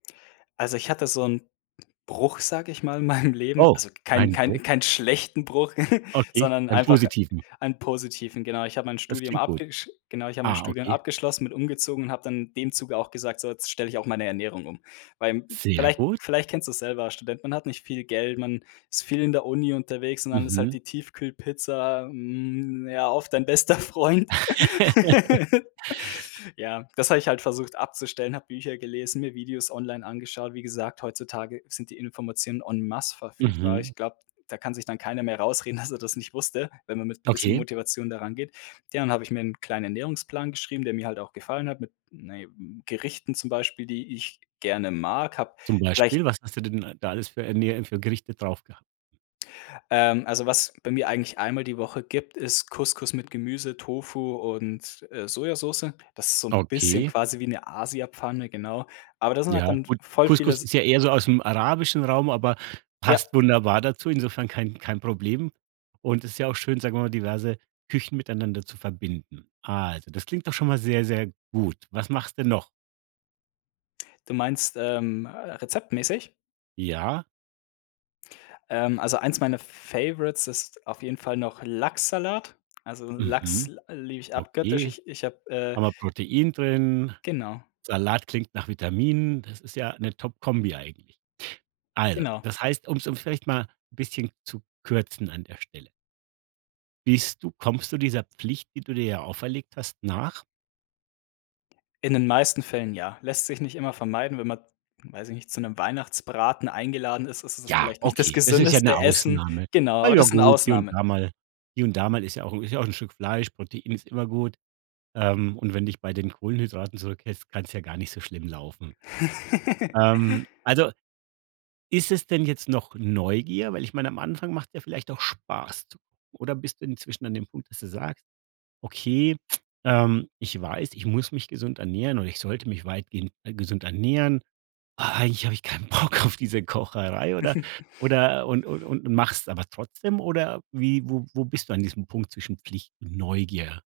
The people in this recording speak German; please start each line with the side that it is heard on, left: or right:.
left: Also, ich hatte so 'n Bruch, sage ich mal, in meinem Leben.
right: Oh,
left: Also, kein
right: einen Bruch?
left: kein keinen schlechten Bruch,
right: Okay,
left: sondern
right: einen
left: einfach
right: positiven?
left: einen positiven, genau. Ich habe mein
right: Das
left: Studium
right: klingt gut.
left: abgesch genau, ich habe mein
right: Ah,
left: Studium
right: okay.
left: abgeschlossen, bin umgezogen und habe dann in dem Zuge auch gesagt: „So, jetzt stelle ich auch meine Ernährung um“, weil
right: Sehr
left: vielleicht
right: gut.
left: vielleicht kennst du es selber, als Student, man hat nicht viel Geld, man ist viel in der Uni unterwegs und dann ist halt
right: Mhm.
left: die Tiefkühlpizza, hm, ja, oft dein bester Freund. Ja, das habe ich halt versucht abzustellen, habe Bücher gelesen, mir Videos online angeschaut. Wie gesagt, heutzutage sind die Informationen en masse verfügbar.
right: Mhm.
left: Ich glaube, da kann sich dann keiner mehr rausreden, dass er das nicht wusste, wenn man mit 'n bisschen
right: Okay.
left: Motivation da rangeht. Ja, dann habe ich mir 'n kleinen Ernährungsplan geschrieben, der mir halt auch gefallen hat mit, na ja, Gerichten zum Beispiel, die ich gerne mag, habe
right: Zum
left: vielleicht
right: Beispiel, was hast du denn d da alles für Ernä für Gerichte drauf gehabt?
left: Ähm, also, was bei mir eigentlich einmal die Woche gibt, ist Couscous mit Gemüse, Tofu und, äh, Sojasoße. Das ist so 'n bisschen
right: Okay.
left: quasi wie 'ne Asiapfanne, genau. Aber da sind halt
right: Ja,
left: dann v
right: gut,
left: voll viele
right: Couscous
left: S
right: ist ja eher so aus 'm arabischen Raum, aber
left: Ja.
right: passt wunderbar dazu. Insofern kein kein Problem und ist ja auch schön, sagen wir mal, diverse Küchen miteinander zu verbinden. Also, das klingt doch schon mal sehr, sehr gut. Was machst du noch?
left: Du meinst, ähm, äh, rezeptmäßig?
right: Ja.
left: Ähm, also, eins meiner Favorites ist auf jeden Fall noch Lachssalat. Also, Lachs
right: Mhm.
left: l liebe ich abgöttisch.
right: Okay.
left: Ich ich habe, äh
right: Haben wir Protein drin.
left: Genau.
right: Salat klingt nach Vitaminen. Das ist ja 'ne top Kombi eigentlich. Also,
left: Genau.
right: das heißt, um's um's vielleicht mal 'n bisschen zu kürzen an der Stelle Bist du kommst du dieser Pflicht, die du dir ja auferlegt hast, nach?
left: In den meisten Fällen ja, lässt sich nicht immer vermeiden, wenn man, weiß ich nicht, zu 'nem Weihnachtsbraten eingeladen ist, ist es
right: Ja,
left: vielleicht nicht das
right: okay, das ist ja
left: gesündeste
right: 'ne
left: Essen.
right: Ausnahme.
left: Genau,
right: Ah,
left: aber
right: ja
left: das sind
right: gut, hier und
left: Ausnahmen.
right: da mal hier und da mal ist ja auch 'n ist ja auch Stück 'n Fleisch, Protein ist immer gut. Ähm, und wenn dich bei den Kohlenhydraten zurückhälst, kann's ja gar nicht so schlimm laufen. Ähm, also, ist es denn jetzt noch Neugier, weil ich meine, am Anfang macht's ja vielleicht auch Spaß zu. [unintelligible] Oder bist du inzwischen an dem Punkt, dass du sagst: „Okay, ähm, ich weiß, ich muss mich gesund ernähren oder ich sollte mich weitgehend gesund ernähren, aber eigentlich habe ich keinen Bock auf diese Kocherei“, oder oder und und und machst's aber trotzdem oder wie wo wo bist du an diesem Punkt zwischen Pflicht und Neugier?